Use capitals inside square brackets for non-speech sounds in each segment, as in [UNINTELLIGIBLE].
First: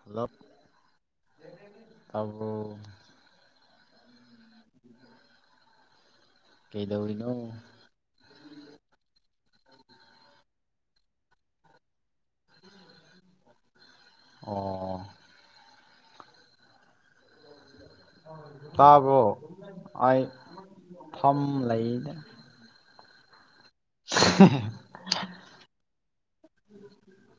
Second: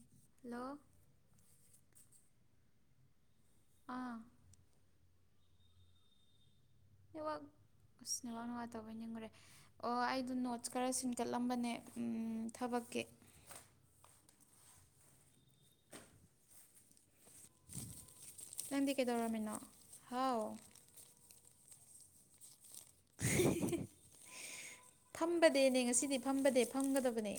ꯍꯂ ꯍꯜꯂꯣ ꯑ ꯑꯥ ꯀꯩꯗꯧꯔꯤꯅꯣ ꯅꯕꯥꯛꯁꯅꯦꯕꯥꯛ ꯅꯨꯡꯉ ꯇꯧꯕ ꯅꯤꯡꯈꯨꯔꯦ ꯑꯣ ꯑꯩꯗ ꯅ ꯈꯔ ꯁꯤꯟꯀꯠꯂꯝꯕꯅꯦ ꯊꯕꯛꯀꯤ ꯑꯣ ꯅꯪꯗꯤ ꯇꯥꯔꯕꯣ ꯀꯩꯗꯧꯔꯝꯃꯤꯅꯣ ꯑꯩ ꯍꯥꯎ ꯊꯝ ꯂꯩꯗꯦ [INAUDIBLE] ꯐꯝꯕꯗꯅꯦ ꯉꯁꯤꯗꯤ ꯐꯝꯕꯗ ꯐꯝꯒꯗꯕꯅꯦ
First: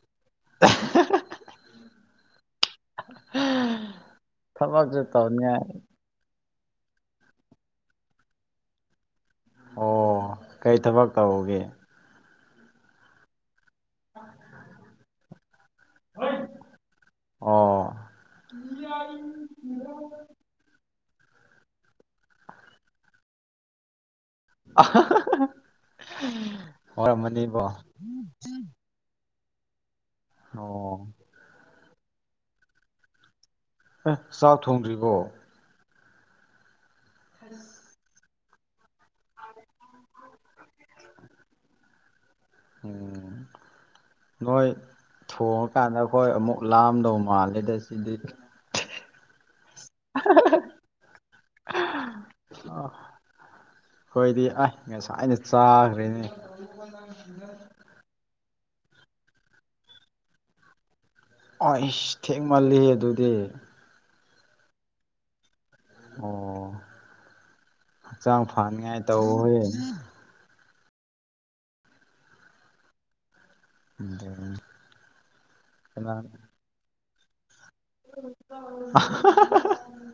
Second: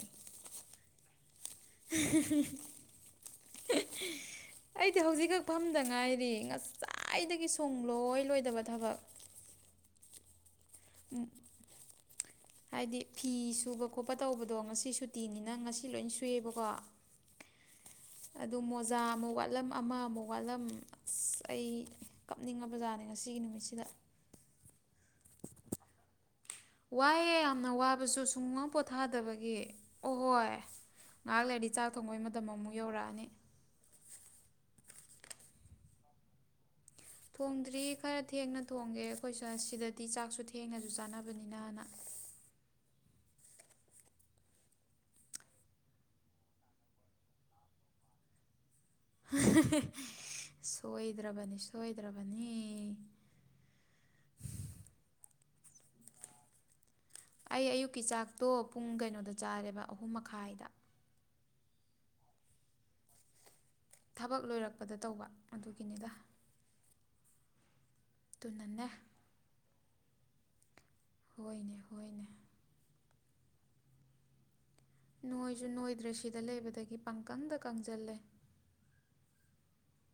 [INAUDIBLE] ꯊꯕꯛꯁꯨ ꯑꯩꯗꯤ ꯍꯧꯖꯤꯛ ꯀꯛ ꯇꯧꯅꯤꯡꯉꯥꯏ ꯐꯗ ꯉꯥꯏꯔꯤ ꯉ ꯆꯥꯏꯗꯒꯤ ꯁꯨꯡꯡꯂꯣꯏ ꯂꯣꯏꯗꯕ ꯊꯕꯛ ꯑꯣ ꯀꯔꯤ ꯊꯕꯛ ꯇꯧꯒꯦ ꯍꯥꯏꯗꯤ ꯐꯤ ꯁꯨꯕ ꯈꯣꯠꯄ ꯇꯧꯕꯗꯣ ꯉꯁꯤ ꯁꯨꯇꯤꯅꯤꯅ ꯉꯁꯤ ꯁꯤ ꯂꯣꯏ ꯁꯨꯏꯌꯦꯕꯀꯣ ꯑꯣ ꯑꯗꯨ ꯃꯣꯖꯥ ꯑꯃꯨꯛ ꯋꯥꯠꯂꯝ ꯑꯃ ꯑꯃꯨꯛ ꯋꯥꯠꯂꯝ ꯑꯁ ꯑꯩ ꯀꯞꯅꯤꯡꯉ ꯕꯖꯥꯠꯅꯦ ꯉꯁꯤꯒꯤ ꯅꯨꯃꯤꯠꯁꯤꯗ ꯑ ꯋꯥꯏꯑꯦ ꯌꯥꯝꯅ ꯋꯥꯕꯁꯨ ꯁꯨꯡꯒ ꯄꯣꯊꯥꯗꯕꯒꯤ ꯑꯣ ꯀꯪꯕꯩ ꯃꯇꯝ ꯑꯃꯨꯛ ꯌꯧꯔꯛꯑꯅꯤ ꯑꯦ ꯆꯥꯛ ꯊꯣꯡꯗ꯭ꯔꯤꯕꯣ ꯊꯣꯡꯗ꯭ꯔꯤ ꯈꯔ ꯊꯦꯡꯅ ꯊꯣꯡꯉꯦ ꯑꯩꯈꯣꯏꯁꯨ ꯁꯤꯗꯗꯤ ꯆꯥꯛꯁꯨ ꯊꯦꯡꯅꯁꯨ ꯆꯥꯅꯕꯅꯤꯅꯅ ꯎꯝ ꯅꯣꯏ ꯊꯣꯡꯉꯀꯥꯟꯗ ꯍꯣꯏ ꯑꯃꯨꯛ ꯂꯥꯝꯗꯧ ꯃꯥꯜꯂꯦꯗ ꯁꯤꯗꯤ ꯁꯣꯏꯗ꯭ꯔꯕꯅꯤ ꯁꯣꯏꯗ꯭ꯔꯕꯅꯤ ꯍꯣꯏꯗꯤ ꯑꯩꯁ ꯉꯁꯥꯏ ꯑꯅ ꯆꯥꯈ꯭ꯔꯦꯅꯦ ꯑꯩ ꯑꯌꯨꯛꯀꯤ ꯆꯥꯛꯇꯣ ꯄꯨꯡ ꯀꯩꯅꯣꯗ ꯆꯥꯔꯦꯕ ꯑꯍꯨꯝ ꯃꯈꯥꯏꯗ ꯑꯩꯁ ꯊꯦꯡꯃꯜꯂꯤ ꯑꯗꯨꯗꯤ ꯊꯕꯛ ꯂꯣꯏꯔꯛꯄꯗ ꯇꯧꯕ ꯑꯗꯨꯒꯤꯅꯤꯗ ꯆ ꯐꯥꯅꯤ ꯑꯗꯨꯅꯅꯦ ꯌꯥꯏ ꯇ ꯍ ꯍꯣꯏꯅꯦ ꯍꯣꯏꯅꯦ ꯎꯗꯅꯤ ꯅꯣꯏꯁꯨ ꯅꯣꯏꯗ꯭ꯔꯦ ꯁꯤꯗ ꯂꯩꯕꯗꯒꯤ ꯄꯥꯡꯀꯪꯗ [UNINTELLIGIBLE]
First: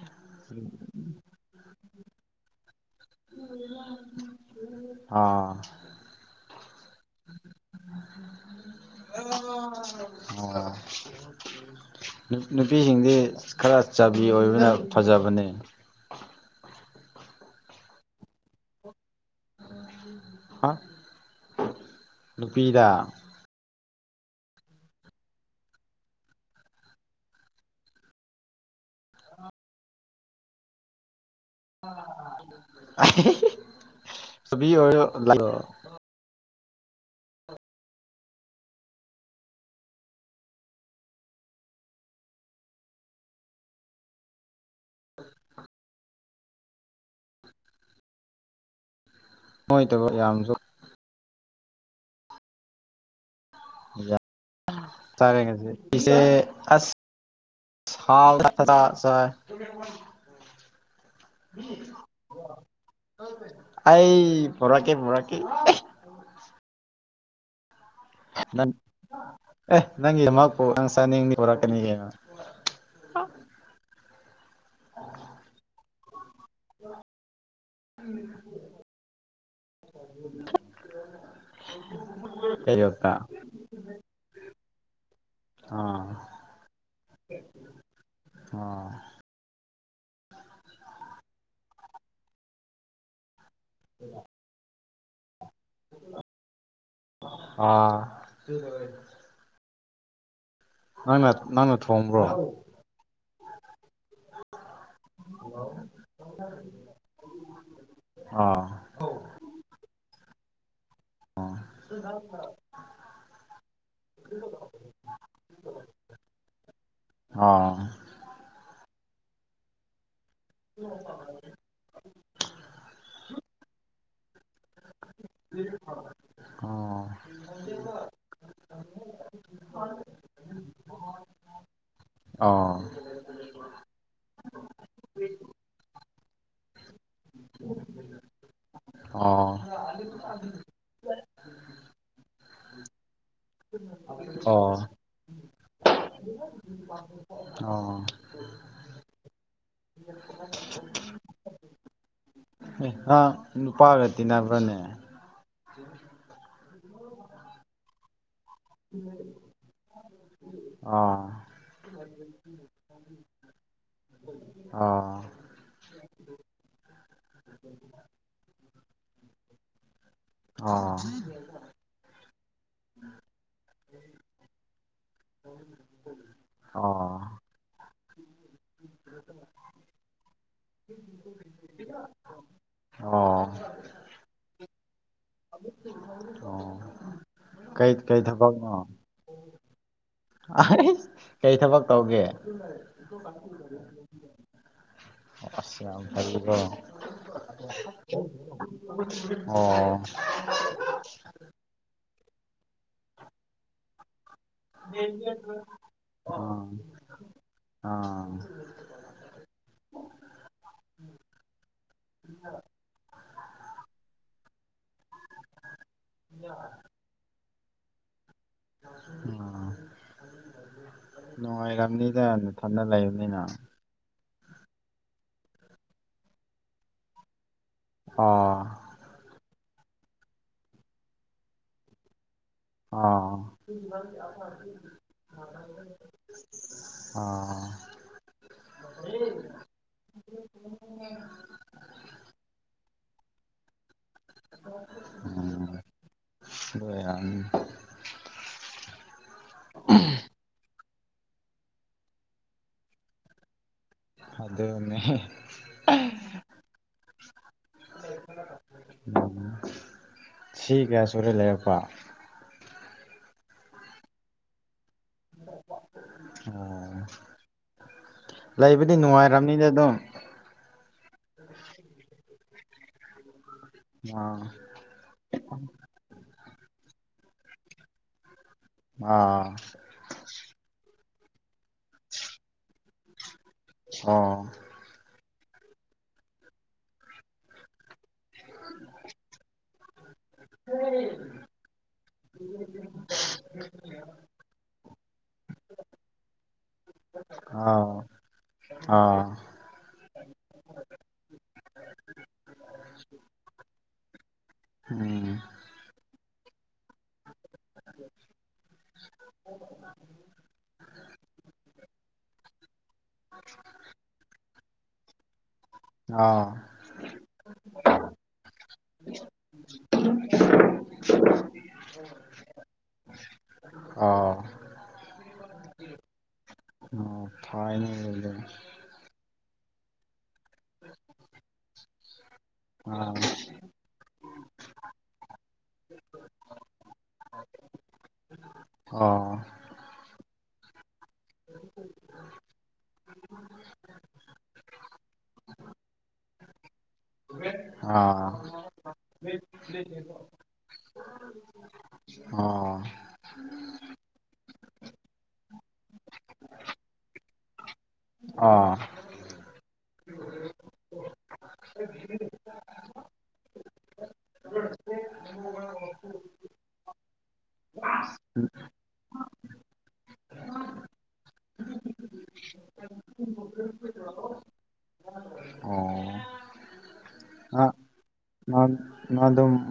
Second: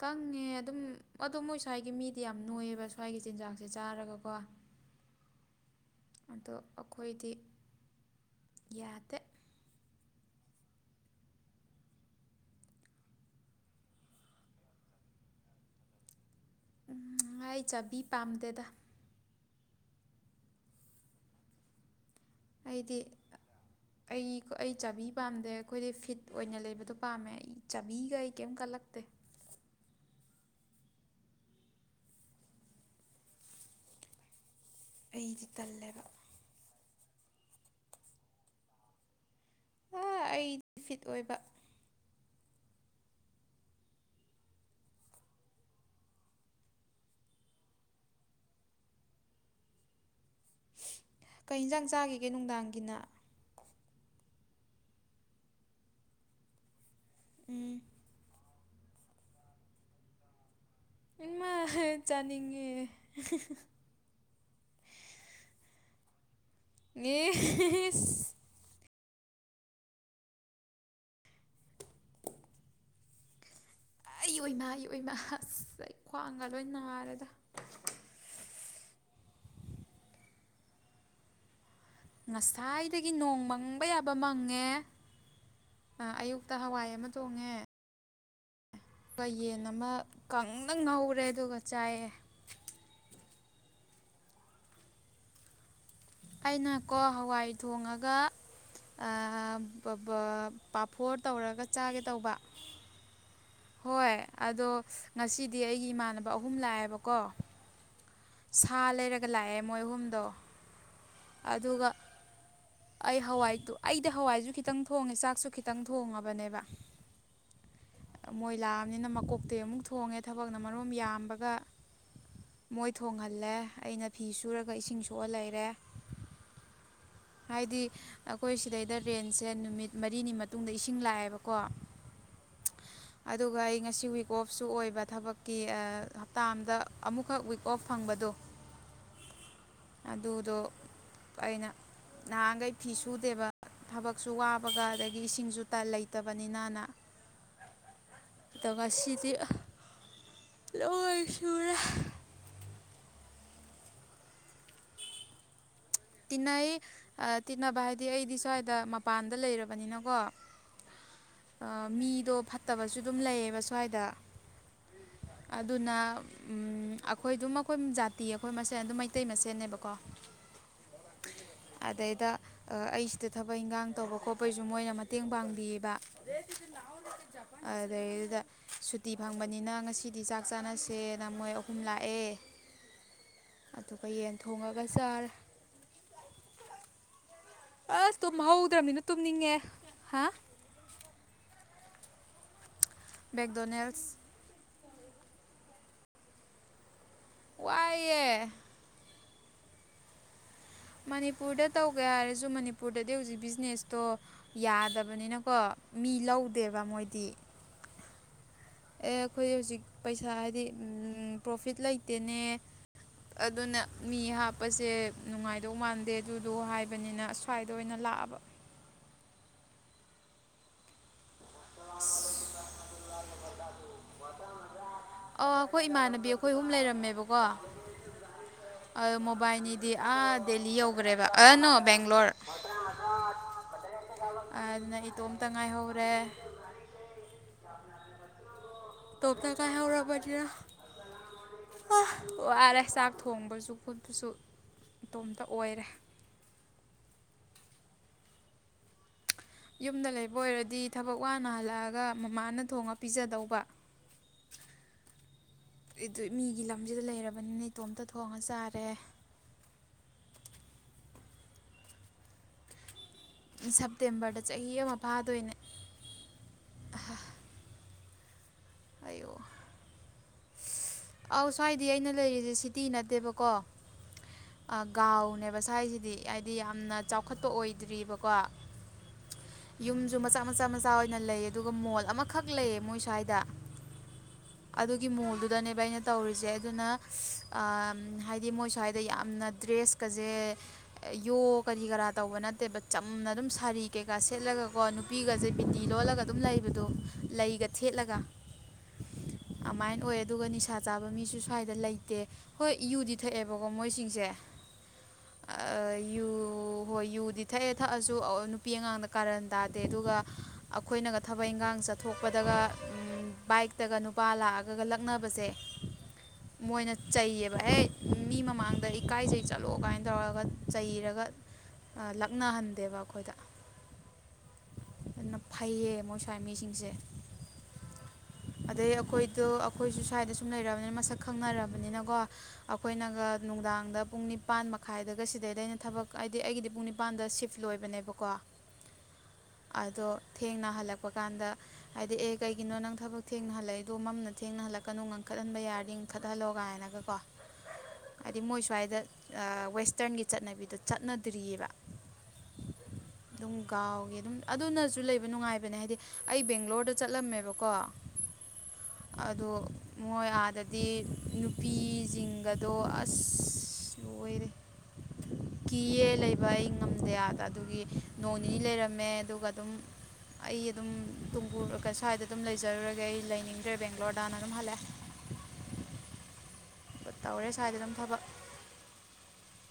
ꯀꯪꯉꯦ ꯑꯗꯨꯝ ꯑꯗꯣ ꯃꯣꯏ ꯁ꯭ꯋꯥꯏꯒꯤ ꯃꯤꯗꯤ ꯌꯥꯝ ꯅꯣꯏꯑꯕ ꯁ꯭ꯋꯥꯏꯒꯤ ꯆꯤꯟꯖꯥꯛꯁ ꯁꯦ ꯆꯥꯔꯒꯀꯣ ꯑꯥ ꯑꯗꯣ ꯑꯩꯈꯣꯏꯗꯤ ꯌꯥꯗꯦ ꯑꯣ ꯑꯣ ꯅꯨꯄꯤꯁꯤꯡꯗꯤ ꯈꯔ ꯆꯕꯤ ꯑꯣꯏꯕꯅ ꯐꯖꯕ ꯇꯕꯅꯤ ꯉꯥꯏ ꯆꯥꯕꯤ ꯄꯥꯝꯗꯦꯗ ꯅꯨꯄꯤꯗ ꯑꯩꯗꯤ ꯑꯩ ꯑꯩ ꯆꯥꯕꯤ ꯄꯥꯝꯗꯦ ꯑꯩꯈꯣꯏꯗꯤ ꯐꯤꯠ ꯑꯣꯏꯅ ꯂꯩꯕꯗꯣ ꯄꯥꯝꯃꯦ ꯑꯩ ꯆꯥꯕꯤꯒ ꯑꯩ ꯀꯩꯝ ꯀꯜꯂꯛ ꯀꯠꯇꯦ [UNINTELLIGIBLE] ꯁꯕꯤ ꯑꯣꯏ ꯂ ꯑꯩꯗꯤ ꯇꯜꯂꯦꯕ ꯑꯩꯗꯤ ꯐꯤꯠ ꯑꯣꯏꯕ [UNINTELLIGIBLE] ꯍꯣꯏ ꯇ ꯌꯥꯝꯝꯁꯨ ꯀꯩ ꯏꯟꯁꯥꯡ ꯆꯥꯈꯤꯒꯦ ꯅꯨꯡꯗꯥꯡꯒꯤꯅ ꯇꯔꯦꯦ ꯄꯆꯦ ꯑ ꯎꯝ ꯊ ꯁ ꯏꯃ ꯆꯅꯤꯡꯉ ꯑꯩ ꯐꯣꯔꯀꯦ ꯐꯔꯥꯀꯦ ꯌꯦ ꯅꯪ ꯑꯦ ꯅꯪ ꯌꯃꯄꯣ ꯅꯪ ꯁ ꯍꯔ ꯀꯅꯤ [UNINTELLIGIBLE] ꯑꯩ ꯑꯣꯏꯅꯃ ꯑꯩ ꯑꯣꯏꯅꯃꯁꯩ ꯎꯝ ꯍ ꯉꯁꯥꯏꯗꯒꯤ ꯅꯣꯡ ꯃꯪꯕ ꯌꯥꯕ ꯃꯪꯉꯦ ꯑꯥ ꯑꯌꯨꯛꯇ ꯍꯋꯥꯏ ꯑꯃ ꯇꯣꯡꯉꯦ ꯑ ꯑꯗꯨꯒ ꯌꯦꯟ ꯑꯃ ꯀꯪꯅ ꯉꯧꯔꯦ ꯑꯗꯨꯒ ꯆꯥꯏꯑꯦ ꯎ ꯑꯩꯅꯀꯣ ꯍꯋꯥꯏ ꯑꯥ ꯊꯣꯡꯉꯒ ꯄꯥꯐꯣꯔ ꯅꯪꯅ ꯇꯧꯔꯒ ꯅꯪꯅ ꯆꯥꯒꯦ ꯊꯣꯡꯕ꯭ꯔꯣ ꯇꯧꯕ ꯍꯣꯏ ꯑꯗꯣ ꯉꯁꯤꯗꯤ ꯑꯩꯒꯤ ꯏꯃꯥꯟꯅꯕ ꯑꯍꯨꯝ ꯂꯥꯛꯑꯦꯕꯀꯣ ꯑꯥ ꯁꯥ ꯂꯩꯔꯒ ꯂꯥꯛꯑꯦ ꯃꯣꯏ ꯑꯍꯨꯝꯗꯣ ꯑꯗꯨꯒ ꯑ ꯑꯩ ꯍꯋꯥꯏꯗꯨ ꯑꯩꯗꯤ ꯍꯋꯥꯏꯁꯨ ꯈꯤꯇꯪ ꯊꯣꯡꯉꯦ ꯆꯥꯛꯁꯨ ꯈꯤꯇꯪ ꯊꯣꯡꯉꯕꯅꯦꯕ ꯑꯣ ꯃꯣꯏꯂꯥꯑꯝꯅꯤꯅ ꯀꯣꯛꯇꯩ ꯑꯃꯨꯛ ꯊꯣꯡꯉꯦ ꯊꯕꯛꯅ ꯃꯔꯣꯝ ꯌꯥꯝꯕꯒ ꯃꯣꯏ ꯊꯣꯡꯍꯜꯂꯦ ꯑꯩꯅ ꯐꯤ ꯁꯨꯔꯒ ꯏꯁꯤꯡ ꯁꯣꯛꯑ ꯂꯩꯔꯦ ꯑꯣ [UNINTELLIGIBLE] ꯍꯥꯏꯗꯤ ꯑꯩꯈꯣꯏ ꯁꯤꯗꯩꯗ ꯔꯦꯟꯁꯦ ꯅꯨꯃꯤꯠ ꯃꯔꯤꯅꯤ ꯃꯇꯨꯡꯗ ꯏꯁꯤꯡ ꯂꯥꯛꯑꯦꯕꯀꯣ ꯑꯣ ꯑꯗꯨꯒ ꯑꯩ ꯉꯁꯤ ꯋꯤꯛ ꯑꯣꯐꯁꯨ ꯑꯣꯏꯕ ꯊꯕꯛꯀꯤ ꯍꯞꯇꯥ ꯑꯗ ꯑꯃꯨꯛꯈꯛ ꯋꯤꯛ ꯑꯣꯐ ꯐꯪꯕꯗꯣ ꯑꯗꯨꯗꯣ ꯑ ꯑꯩꯅ ꯅꯍꯥꯟꯈꯩ ꯐꯤ ꯁꯨꯗꯦꯕ ꯊꯕꯛꯁꯨ ꯑꯥ ꯋꯥꯕꯒ ꯑꯗꯒꯤ ꯏꯁꯤꯡꯁꯨ ꯇꯟ ꯂꯩꯇꯕꯅꯤꯅꯅ ꯑꯥ ꯑꯗꯨꯒ ꯉꯁꯤꯗꯤ ꯂꯣꯏꯣꯏꯁꯨꯨꯔꯦ ꯑ ꯅꯨꯄꯥꯒꯇꯅ ꯐꯅꯦ ꯇꯤꯅ ꯇꯤ ꯏꯔꯗꯤ꯬ ꯁ꯭ꯋꯥꯏꯗ ꯃꯄꯥꯟꯗ ꯂꯩꯔꯕꯅꯤꯅꯀꯣ ꯑꯣ ꯃꯤꯗꯣ ꯐꯠꯇꯕꯁꯨ ꯑꯗꯨꯝ ꯂꯩꯌꯦꯕ ꯁ꯭ꯋꯥꯏꯗ ꯑꯣ ꯑꯗꯨꯅ ꯑꯩꯈꯣꯏ ꯑꯗꯨꯝ ꯑꯩꯈꯣꯏ ꯖꯥꯇꯤ ꯑꯩꯈꯣꯏ ꯁꯦ ꯑꯗꯨꯝ ꯃꯩꯇꯩ ꯃꯆꯦꯅꯦꯕꯀꯣ ꯑ ꯑꯗꯩꯗ ꯑꯩꯁꯤꯗ ꯊꯕꯛ ꯏꯟꯈꯥꯡ ꯇꯧꯕ ꯈꯣꯠꯄꯒꯤꯁꯨ ꯃꯣꯏꯅ ꯃꯇꯦꯡ ꯄꯥꯡꯕꯤꯌꯦꯕ ꯑꯣ ꯑꯗꯩꯗꯨꯗ ꯁꯨꯇꯤ ꯐꯪꯕꯅꯤꯅ ꯉꯁꯤꯗꯤ ꯆꯥꯛ ꯆꯥ ꯅꯦꯅ ꯃꯣꯏ ꯑꯍ ꯂꯑ ꯑꯣ ꯑꯗꯨꯒ ꯌꯦꯜ ꯊꯩꯉ ꯆꯔꯦ ꯑꯣ ꯀꯩ ꯑꯁ ꯀꯩ ꯇꯨꯝ ꯍꯧꯧꯗ꯭ꯔꯕꯅꯤꯅ ꯇꯨꯝꯅꯤꯡꯉꯛ ꯑꯦ ꯑ ꯀꯩ ꯊꯕꯛ ꯇꯧꯒꯦ ꯃꯦꯛꯗꯣꯅꯦꯜꯁ ꯋꯥꯏꯌꯦ [UNINTELLIGIBLE] ꯑꯣ ꯃꯅꯤꯄꯨꯔꯗ ꯇꯧꯒꯦ ꯍꯥꯏꯔꯁꯨ ꯃꯅꯤꯄꯨꯔꯗꯗꯤ ꯍꯧꯖꯤꯛ ꯕꯤꯖꯤꯅꯦꯁꯇꯣ ꯌꯥꯗꯕꯅꯤꯅꯀꯣ ꯃꯤ ꯑꯥ ꯂꯧꯗꯦꯕ ꯃꯣꯏꯗꯤ ꯑꯥ ꯑꯦ ꯑꯩꯈꯣꯏ ꯍꯧꯖꯤꯛ ꯄꯩꯁꯥ ꯍꯥꯏꯗꯤ ꯄ꯭ꯔꯣꯐꯤꯠ ꯂꯩꯇꯦꯅꯦ ꯑꯗꯨꯅ ꯃꯤ ꯍꯥꯞ ꯀꯄꯁꯦ ꯅꯨꯡꯉꯥꯏꯗꯧ ꯃꯥꯟꯗꯦ ꯑꯗꯨꯗꯣ ꯍꯥꯏꯕꯅꯤꯅ ꯑꯁ꯭ꯋꯥꯏꯗ ꯑꯣꯏꯅ ꯂꯥꯛꯑꯕ ꯑ ꯅꯨꯡꯉꯥꯏꯔꯝꯅꯤꯗ ꯅꯊꯜꯗ ꯂꯩꯕꯅꯤꯅ ꯑꯣ ꯑꯩꯈꯣꯏ ꯏꯃꯥꯟꯅꯕꯤ ꯑꯩꯈꯣꯏ ꯑꯍꯨꯝ ꯂꯩꯔꯝꯃꯦꯕꯀꯣ ꯑꯥ ꯑ ꯃꯣꯕꯥꯏꯜꯅꯤ ꯗꯤ ꯑꯥ ꯗꯦꯜꯂꯤ ꯌꯧꯈ꯭ꯔꯦꯕ ꯑ ꯅꯣ ꯕꯦꯡꯒ꯭ꯂꯣꯔ ꯑꯗꯨꯅ ꯑꯥ ꯏꯇꯣꯝꯇ ꯉꯥꯏꯍꯧꯔꯦ ꯑꯣ ꯇꯣꯞꯅ ꯉꯥꯏꯍꯧꯔꯕꯅꯤꯅ ꯑꯍ ꯋꯥꯔꯦ ꯆꯥꯛꯣꯡꯕꯁꯨ ꯐꯨꯠꯄꯁꯨ ꯏꯇꯣꯝꯇ ꯑꯣꯏꯔꯦ ꯑꯗꯨ ꯑꯣꯏꯔꯝꯅꯤ ꯌꯨꯝꯗ ꯂꯩꯕ ꯑꯣꯏꯔꯗꯤ ꯊꯕꯛ ꯋꯥꯅ ꯍꯜꯂꯛꯑꯒ ꯃꯃꯥꯅ ꯊꯣꯡꯉ ꯄꯤꯖꯗꯧꯕ ꯑꯗꯨꯅꯦ ꯃꯤꯒꯤ ꯂꯝꯁꯤꯗ ꯂꯩꯔꯕꯅꯤꯅ ꯏꯇꯣꯝꯇ ꯊꯣꯡꯉ ꯆꯥꯔꯦ ꯁꯤ ꯀꯌꯥ ꯁꯨꯔꯦ ꯂꯩꯔꯛꯄ ꯁꯦꯞꯇꯦꯝꯕꯔꯗ ꯆꯍꯤ ꯑꯃ ꯐꯥꯗꯣꯏꯅꯦ ꯑ ꯂꯩꯕꯨꯗꯤ ꯅꯨꯡꯉꯥꯏꯔꯕꯅꯤꯅ ꯑꯗꯨꯝ ꯑꯧ ꯁ꯭ꯋꯥꯏꯗ ꯑꯩꯅ ꯂꯩꯔꯤꯁꯦ ꯁꯤꯇꯤ ꯅꯠꯇꯦꯕꯀꯣ ꯑꯥ ꯒꯥꯎꯅꯦꯕ ꯁ꯭ꯋꯥꯁꯤꯗꯤ ꯌꯥꯝꯅ ꯆꯥꯎꯈꯠꯄ ꯑꯣꯏꯗ꯭ꯔꯤꯕꯔꯤꯕꯀꯣ ꯑꯥ ꯌꯨꯝꯁꯨ ꯃꯆꯥ ꯃꯆꯥ ꯃꯆꯥ ꯑꯣꯏ ꯅ ꯂꯩ ꯑꯗꯨꯒ ꯃꯣꯜ ꯑꯃꯈꯛ ꯂꯩꯌꯦ ꯃꯣꯏ ꯁ꯭ꯋꯥꯏꯗ ꯑꯥ ꯑꯗꯨꯗꯅꯦꯕ ꯑꯩꯅ ꯇꯧꯔꯤꯁꯦ ꯑꯗꯨꯅ ꯍꯥꯏꯗꯤ ꯃꯣꯏ ꯁ꯭ꯋꯥꯏꯗ ꯌꯥꯝꯅ ꯗ꯭ꯔꯦꯁ ꯀꯖꯦ ꯌꯣ ꯀꯔꯤ ꯀꯔꯥ ꯇꯧꯕ ꯅꯠꯇꯦꯕ ꯆꯝꯅ ꯑꯗꯨꯝ ꯁꯥꯔꯤ ꯀꯩꯀꯥ ꯁꯦꯠꯂꯒꯀꯣ ꯕꯤꯒꯖꯤꯦ ꯕꯤꯇꯤ ꯂꯣꯜꯂꯒ ꯑꯗꯨꯝ ꯂꯩꯕꯗꯨꯣ ꯂꯩꯒ ꯑꯥꯎ ꯊꯦꯠꯂꯒ ꯑꯥ ꯑꯗꯨꯃꯥꯏꯅ ꯑꯣꯏ ꯄꯩꯁꯥ ꯆꯥꯕ ꯃꯤꯁꯨ ꯁ꯭ꯋꯥꯏꯗ ꯂꯩꯇꯦ ꯍꯣꯏ ꯏꯨꯗꯤ ꯊꯛꯑꯦꯕꯀꯣ ꯃꯣꯏꯁꯤꯡꯁꯦ ꯎꯝ ꯑ, ꯌꯨ ꯍꯣꯏ ꯌꯨꯗꯤ ꯊꯛꯑꯦ ꯊꯛꯑꯁꯨ ꯅꯨꯄꯤ ꯑꯉꯥꯡꯗ ꯀꯥꯔꯟ ꯇꯥꯗꯦ ꯑꯗꯨꯒ ꯑꯩꯈꯣꯏꯅꯒ ꯊꯕꯛ ꯏꯪꯈꯥꯡꯁꯦ ꯆꯠꯊꯣꯛꯄꯗꯒ ꯕꯥꯏꯛꯇꯒ ꯅꯨꯄꯥ ꯂꯥꯛꯑꯒꯒ ꯂꯛꯅꯕꯁꯦ ꯑ ꯃꯣꯏꯅ ꯆꯩꯌꯦꯕ ꯑꯦ ꯃꯤ ꯃꯃꯥꯡꯗ ꯏꯀꯥꯏꯆꯩ ꯆꯠꯂꯣ ꯀꯥꯏꯅ ꯇꯧꯔꯒ ꯆꯩꯔꯒ ꯂꯛꯅꯍꯟꯗꯦꯕ ꯑꯩꯈꯣꯏꯗ ꯑꯥ ꯑꯗꯨꯅ ꯐꯩꯌꯦ ꯃꯣꯏ ꯁ꯭ꯋꯥꯏ ꯃꯤꯁꯤꯡꯁꯦ ꯑꯣ ꯐꯥꯏꯅꯦ ꯑꯗꯨꯗꯤ ꯑꯗꯩ ꯑꯩꯈꯣꯏꯗꯣ ꯑꯩꯈꯣꯏꯁꯨ ꯁ꯭ꯋꯥꯏꯗ ꯁꯨꯝ ꯂꯩꯔꯕꯅꯤꯅ ꯃꯁꯛ ꯈꯪꯅꯔꯕꯅꯤꯅ ꯑꯥ ꯑꯩꯈꯣꯏꯅꯒ ꯅꯨꯡꯗꯥꯡꯗ ꯄꯨꯡ ꯅꯤꯄꯥꯟ ꯃꯈꯥꯏꯗꯒ ꯁꯤꯗꯩꯗꯅ ꯊꯕꯛ ꯍꯥꯏꯗꯤ ꯑꯩꯒꯤꯗꯤ ꯄꯨꯡ ꯅꯤꯄꯥꯟꯗ ꯁꯤꯐ ꯂꯣꯏꯕꯅꯦꯕꯀꯣ ꯑꯣ ꯑꯗꯣ ꯊꯦꯡꯅ ꯍꯜꯂꯛꯄ ꯀꯥꯟꯗ ꯍꯥꯏꯗꯤ ꯑꯦ ꯀꯩꯒꯤꯅꯣ ꯅꯪ ꯊꯕꯛ ꯊꯦꯡꯅ ꯍꯜꯂꯛꯏꯗꯣ ꯃꯝꯅ ꯊꯦꯡꯅ ꯍꯜꯂꯛꯀꯅꯨ ꯈꯠꯍꯟꯕ ꯌꯥꯔꯗꯤ ꯈꯠꯍꯜꯂꯣ ꯀꯥꯏꯅꯒꯀꯣ ꯑꯥ ꯍꯥꯏꯗꯤ ꯃꯣꯏ ꯁ꯭ꯋꯥꯏꯗ ꯋꯦꯁꯇꯔꯟꯒꯤ ꯆꯠꯅꯕꯤꯗꯣ ꯆꯠꯅꯗ꯭ꯔꯤꯑꯕ ꯑꯣ ꯑꯗꯨꯝ ꯒꯥꯎꯒꯤ ꯑꯗꯨꯝ ꯑꯗꯨꯅꯁꯨ ꯂꯩꯕ ꯅꯨꯡꯉꯥꯏꯕꯅꯦ ꯍꯥꯏꯗꯤ ꯑꯩ ꯕꯦꯡꯒ꯭ꯂꯣꯔꯗ ꯆꯠꯂꯝꯃꯦꯕꯀꯣ ꯑꯥ ꯑꯣ ꯑꯗꯣ ꯃꯣꯏ ꯑꯥꯗꯗꯤ ꯅꯨꯄꯤꯁꯤꯡꯒꯗꯣ ꯑꯁ ꯂꯣꯏꯔꯦ ꯎ ꯀꯤꯌꯦ ꯂꯩꯕ ꯑꯩ ꯉꯝꯗꯦ ꯑꯗ ꯑꯗꯨꯒꯤ ꯅꯣꯡ ꯅꯤꯅꯤ ꯂꯩꯔꯝꯃꯦ ꯑꯗꯨꯒ ꯑꯗꯨꯝ ꯑꯩ ꯑꯗꯨꯝ ꯇꯨꯡꯀꯨꯔ ꯁ꯭ꯋꯥꯏꯗ ꯑꯗꯨꯝ ꯂꯩꯖꯔꯨꯔꯒꯦ ꯑꯩ ꯂꯩꯅꯤꯡꯗ꯭ꯔꯦ ꯕꯦꯡꯒ꯭ꯂꯣꯔꯗꯅ ꯑꯗꯨꯝ ꯍꯜꯂꯛꯑꯦ ꯇꯧꯔꯦ ꯅ ꯁ꯭ꯋꯥꯏꯗ ꯑꯗꯨꯝ ꯊꯕꯛ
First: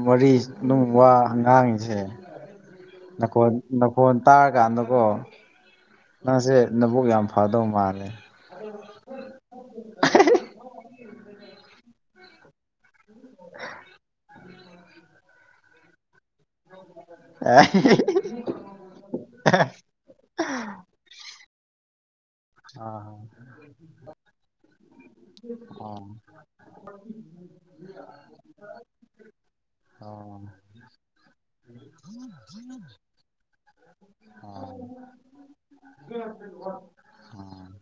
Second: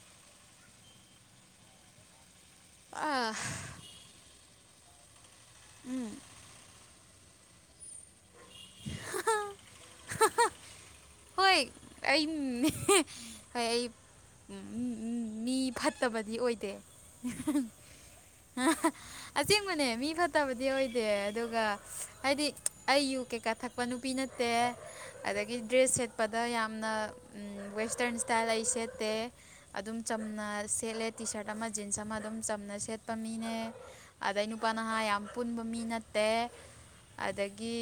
ꯃꯔꯤ ꯅꯨꯡ ꯋꯥ ꯑꯉꯥꯡꯁꯦꯣꯟ ꯅꯀꯣꯟ ꯇꯥꯔ ꯀꯥꯟꯗꯀꯣ ꯎꯝ ꯃꯥꯁꯦ ꯅꯕꯨꯛ ꯌꯥꯝ ꯐꯗꯧ ꯃꯥꯜꯂꯦ [UNINTELLIGIBLE] ꯍꯣꯏ ꯑꯩ ꯍꯣꯏ ꯑꯩ ꯃꯤ ꯐꯠꯇꯕꯗꯤ ꯑꯣꯏꯗꯦ ꯑꯁꯦꯡꯕꯅꯦ ꯃꯤ ꯐꯠꯇ ꯐꯠꯇꯕꯗꯤ ꯑꯣꯏꯗꯦ ꯑꯗꯨꯒ ꯍꯥꯏꯗꯤ ꯑꯩ ꯌꯨ ꯀꯩꯀꯥ ꯊꯛꯄ ꯅꯨꯄꯤ ꯅꯠꯇꯦ ꯑꯗꯨꯗꯒꯤ ꯗ꯭ꯔꯦꯁ ꯆꯠꯄꯗ ꯌꯥꯝꯅ ꯋꯦꯁꯇ꯭ꯔꯟ ꯏꯁ꯭ꯇꯥꯏꯜ ꯑꯩ ꯁꯦꯠꯇꯦ ꯑꯗꯨꯝ ꯆꯝꯅ ꯁꯦꯠꯂꯦ ꯇꯤ ꯁꯥꯔꯠ ꯑꯃ ꯖꯤꯟꯁ ꯑꯃ ꯑꯗꯨꯝ ꯆꯝꯅ ꯁꯦꯠꯄ ꯃꯤꯅꯦ ꯑꯗꯩ ꯅꯨꯄꯥ ꯅꯍꯥ ꯌꯥꯝ ꯄꯨꯟꯕ ꯃꯤ ꯅꯠꯇꯦ [UNINTELLIGIBLE] ꯑꯗꯒꯤ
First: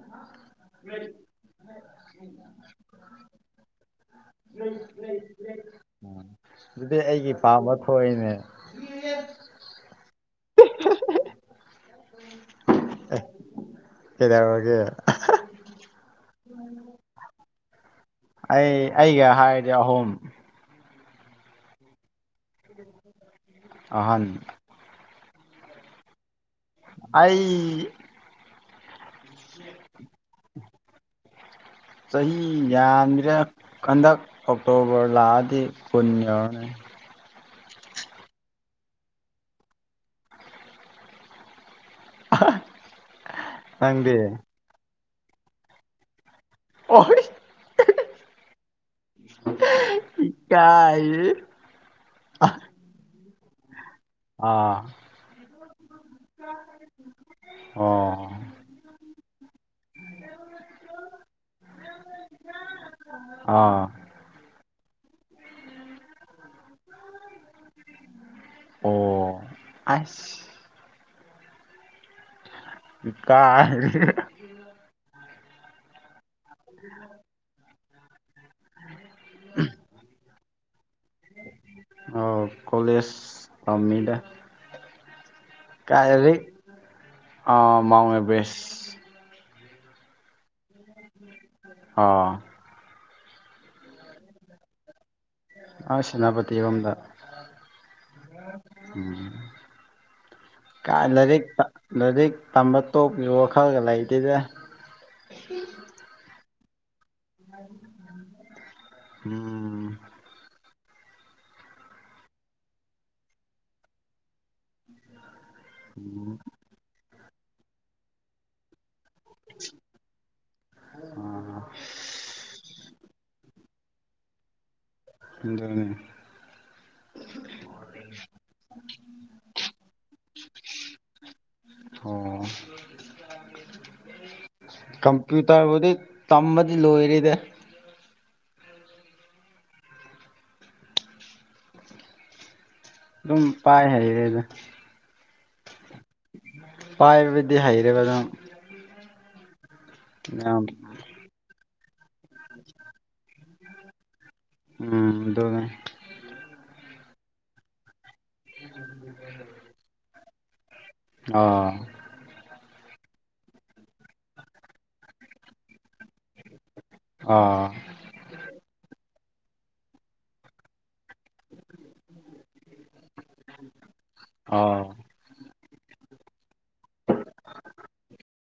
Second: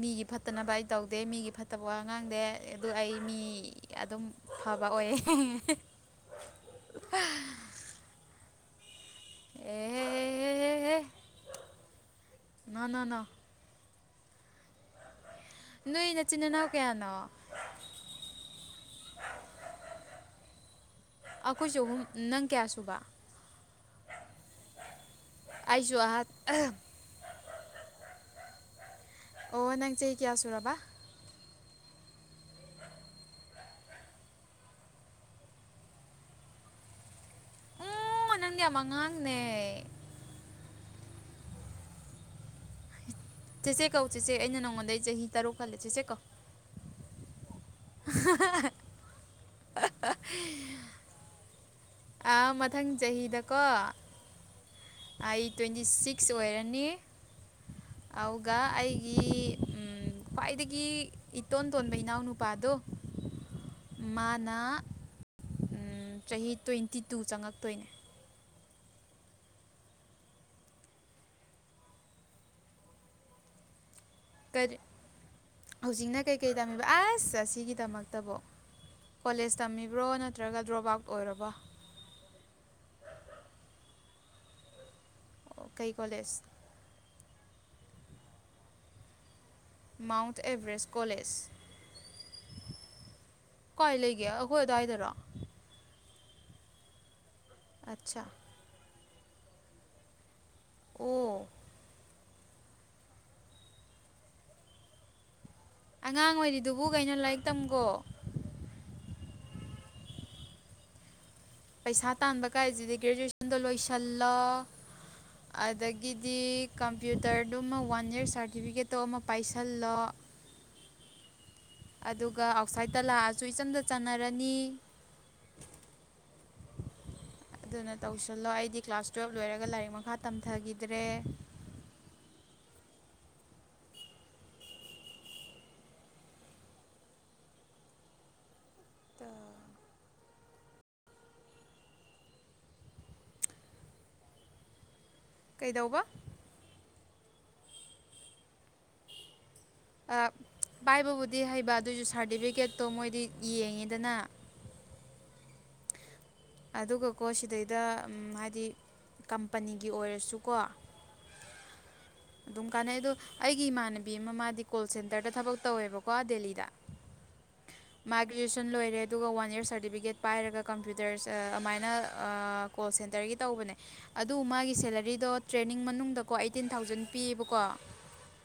ꯃꯤꯒꯤ ꯐꯠꯇꯅꯕ ꯑꯩ ꯇꯧꯗꯦ ꯃꯤꯒꯤ ꯐꯠꯇꯕ ꯋꯥꯉꯥꯡ ꯗ ꯑꯗꯨ ꯑꯩ ꯃꯤ ꯑꯗꯨꯝ ꯐꯕ ꯑꯣꯏ ꯑꯗꯨꯗꯤ ꯑꯩꯒꯤ ꯄꯥꯝꯕ ꯊꯣꯛꯏꯅꯦ ꯑꯦ ꯅ ꯅ ꯅ ꯏ ꯋꯥꯒ ꯅꯣꯏ ꯅꯆꯤꯟ ꯏꯅꯥꯎ ꯀꯌꯥꯅꯣ ꯑꯩ ꯑꯩꯒ ꯍꯥꯏꯔꯗꯤ ꯑꯍꯨꯝ ꯑꯩꯈꯣꯏꯁꯨ ꯑꯍꯨꯝ ꯅꯪ ꯀꯌꯥ ꯁꯨꯕ ꯑꯍꯟ ꯑꯁꯨꯨ ꯑꯍꯥꯛ ꯑꯩ ꯑꯣ ꯅꯪ ꯆꯦ ꯍ ꯀꯌꯥꯁꯨ ꯔꯕꯥ ꯆꯍꯤ ꯌꯥꯝꯗ꯭ꯔꯥ ꯍꯟꯗꯛ ꯑꯣꯛꯇꯣꯕꯔ ꯂꯥꯛꯑꯗꯤ ꯀꯨꯟ ꯌꯧꯔꯅꯤ ꯎꯝ ꯅꯅꯪꯒꯤ ꯃꯉꯥꯡꯅꯦ ꯑ ꯆꯦꯆꯦ ꯀꯧ ꯆꯦꯆꯦ ꯑꯩꯅ ꯅꯪꯉꯣꯟꯗꯩ ꯆꯍꯤ ꯇꯔꯨꯛ ꯈꯜꯂꯦ ꯆꯦꯆꯦ ꯀꯧ ꯑꯍꯔ ꯀꯥꯏ ꯑ ꯃꯊꯪ ꯆꯍꯤꯗꯀꯣ ꯑꯥ ꯑꯩ ꯇ꯭ꯋꯦꯟꯇꯤ ꯁꯤꯛꯁ ꯑꯣꯏꯔꯅꯤ ꯑꯣ ꯑꯗꯨꯒꯒ ꯑꯩꯒꯤ ꯎ ꯈ꯭ꯋꯥꯏꯗꯒꯤ ꯏꯇꯣꯟ ꯇꯣꯟꯕ ꯏꯅꯥꯎꯅꯨꯄꯥꯗꯣ ꯑꯥ ꯃꯥꯅ ꯆꯍꯤ ꯇ꯭ꯋꯦꯟꯇꯤ ꯇꯨ ꯆꯪꯉꯛꯇꯣꯏꯅꯦ ꯑꯣ ꯑꯁ ꯏꯀꯥ ꯀꯔꯤ ꯍꯧꯖꯤꯛꯅ ꯀꯩꯀꯩ ꯇꯝꯃꯤꯕ ꯑꯁ ꯑꯁꯤꯒꯤꯗꯃꯛꯇꯕꯣ ꯀꯣꯂꯦꯖ ꯇꯝꯃꯤꯕ꯭ꯔꯣ ꯅꯠꯇ꯭ꯔꯒ ꯗ꯭ꯔꯣꯞ ꯑꯥꯎꯠ ꯑꯣꯏꯔꯕꯣ ꯑ ꯀꯣꯂꯦꯖ ꯊꯝꯃꯤꯗ ꯑꯣ ꯀꯩ ꯀꯣꯂꯦꯖ ꯃꯥꯎ ꯑꯦꯕꯦꯁ ꯃꯥꯎꯟꯠ ꯑꯦꯚꯔꯦꯁ ꯀꯣꯂꯦꯖ ꯑꯣ ꯀꯥꯏ ꯂꯩꯒꯦ ꯑꯩꯈꯣꯏ ꯑꯗꯨꯋꯥꯏꯗꯔꯣ ꯁꯦꯅꯥꯄꯇꯤꯔꯣꯝꯗ ꯑꯆꯥ ꯀꯥꯏ ꯂꯔꯤꯛ ꯑꯣ ꯂꯔꯤꯛ ꯇꯝꯕ ꯇꯣꯛꯄꯤꯕ ꯋꯥꯈꯜꯒ ꯂꯩꯇꯦꯗ ꯑꯉꯥꯡ ꯑꯣꯏꯔꯤꯗꯨꯕꯨ ꯀꯩꯅꯣ ꯂꯥꯏꯔꯤꯛ ꯇꯝꯈꯣ ꯎꯝ ꯄꯩꯁꯥ ꯇꯥꯟꯕ ꯀꯥꯏꯁꯤꯗꯤ ꯒ꯭ꯔꯦꯖꯨꯑꯦꯁꯟꯗꯣ ꯂꯣꯏꯁꯤꯜꯂ ꯑꯗꯒꯤꯗꯤ ꯀꯝꯄ꯭ꯌꯨꯇꯔꯗꯨꯃ ꯋꯥꯟ ꯏꯔ ꯁꯥꯔꯇꯤꯐꯤꯀꯦꯠ ꯐꯣꯇꯣ ꯑꯃ ꯄꯥꯏꯁꯤꯜꯂꯣ ꯑꯗꯨꯒ ꯑꯥꯎꯠꯁꯥꯏꯗꯠꯇ ꯂꯥꯛꯑꯁꯨ ꯏꯆꯝꯗ ꯆꯥꯟꯅꯔꯅꯤ ꯑꯗꯅꯤ ꯑꯗꯨꯅ ꯇꯧꯁꯤꯜꯂꯣ ꯑꯩꯗꯤ ꯀ꯭ꯂꯥꯁ ꯇꯨꯌꯦꯦꯜꯕ ꯂꯣꯏꯔꯒ ꯂꯥꯏꯔꯤꯛ ꯃꯈꯥ ꯇꯝꯊꯈꯤꯗ꯭ꯔꯦ ꯑꯣ ꯀꯝꯄ꯭ꯌꯨꯇꯔꯕꯨꯗꯤ ꯇꯝꯃꯗꯤ ꯂꯣꯏꯔꯤꯗ ꯑꯗꯨꯝ ꯄꯥꯏ ꯍꯥꯏꯔꯦꯗ ꯀꯩꯗꯧꯕ ꯄꯥꯏꯕꯗꯤ ꯍꯩꯔꯦꯕ ꯑꯗꯨꯝ ꯌꯥꯝ ꯄꯥꯏꯕꯕꯨꯗꯤ ꯍꯩꯕ ꯑꯗꯨꯑꯣꯏꯁꯨ ꯁꯥꯔꯇꯤꯐꯤꯀꯦꯠꯇꯣ ꯃꯣꯏꯗꯤ ꯌꯦꯡꯉꯤꯗꯅ ꯎꯝ ꯑꯗꯨꯒ ꯑꯗꯨꯒꯀꯣ ꯁꯤꯗꯩꯗ ꯍꯥꯏꯗꯤ ꯀꯝꯄꯅꯤꯒꯤ ꯑꯣꯏꯔꯁꯨꯀꯣ ꯑꯥ ꯑꯗꯨꯝ ꯀꯥꯟꯅꯩ ꯑꯗꯣ ꯑꯩꯒꯤ ꯏꯃꯥꯟꯅꯕꯤ ꯑꯃ ꯃꯥꯗꯤ ꯀꯣꯜ ꯁꯦꯟꯇꯔꯗ ꯊꯕꯛ ꯇꯧꯋꯦꯕꯀꯣ ꯗꯦꯜꯂꯤꯗ ꯑꯥ ꯃꯥ ꯒ꯭ꯔꯦꯖꯨꯋꯌꯦꯁꯟ ꯂꯣꯏꯔꯦ ꯑꯗꯨꯒ ꯋꯥꯟ ꯏꯌꯥꯔ ꯁꯥꯔꯇꯤꯐꯤꯀꯦꯠ ꯄꯥꯏꯔꯒ ꯀꯝꯄ꯭ꯌꯨꯇꯔꯁ ꯑꯗꯨꯃꯥꯏꯅ ꯀꯣꯜ ꯁꯦꯟꯇꯔꯒꯤ ꯇꯧꯕꯅꯦ ꯑꯗꯨ ꯃꯥꯒꯤ ꯑꯥ ꯁꯦꯂꯔꯤꯗꯣ ꯇ꯭ꯔꯦꯅꯤꯡ ꯃꯅꯨꯡꯗꯀꯣ ꯑꯩꯠꯇꯤꯟ ꯊꯥꯎꯖꯟ ꯄꯤꯌꯦꯕꯀꯣ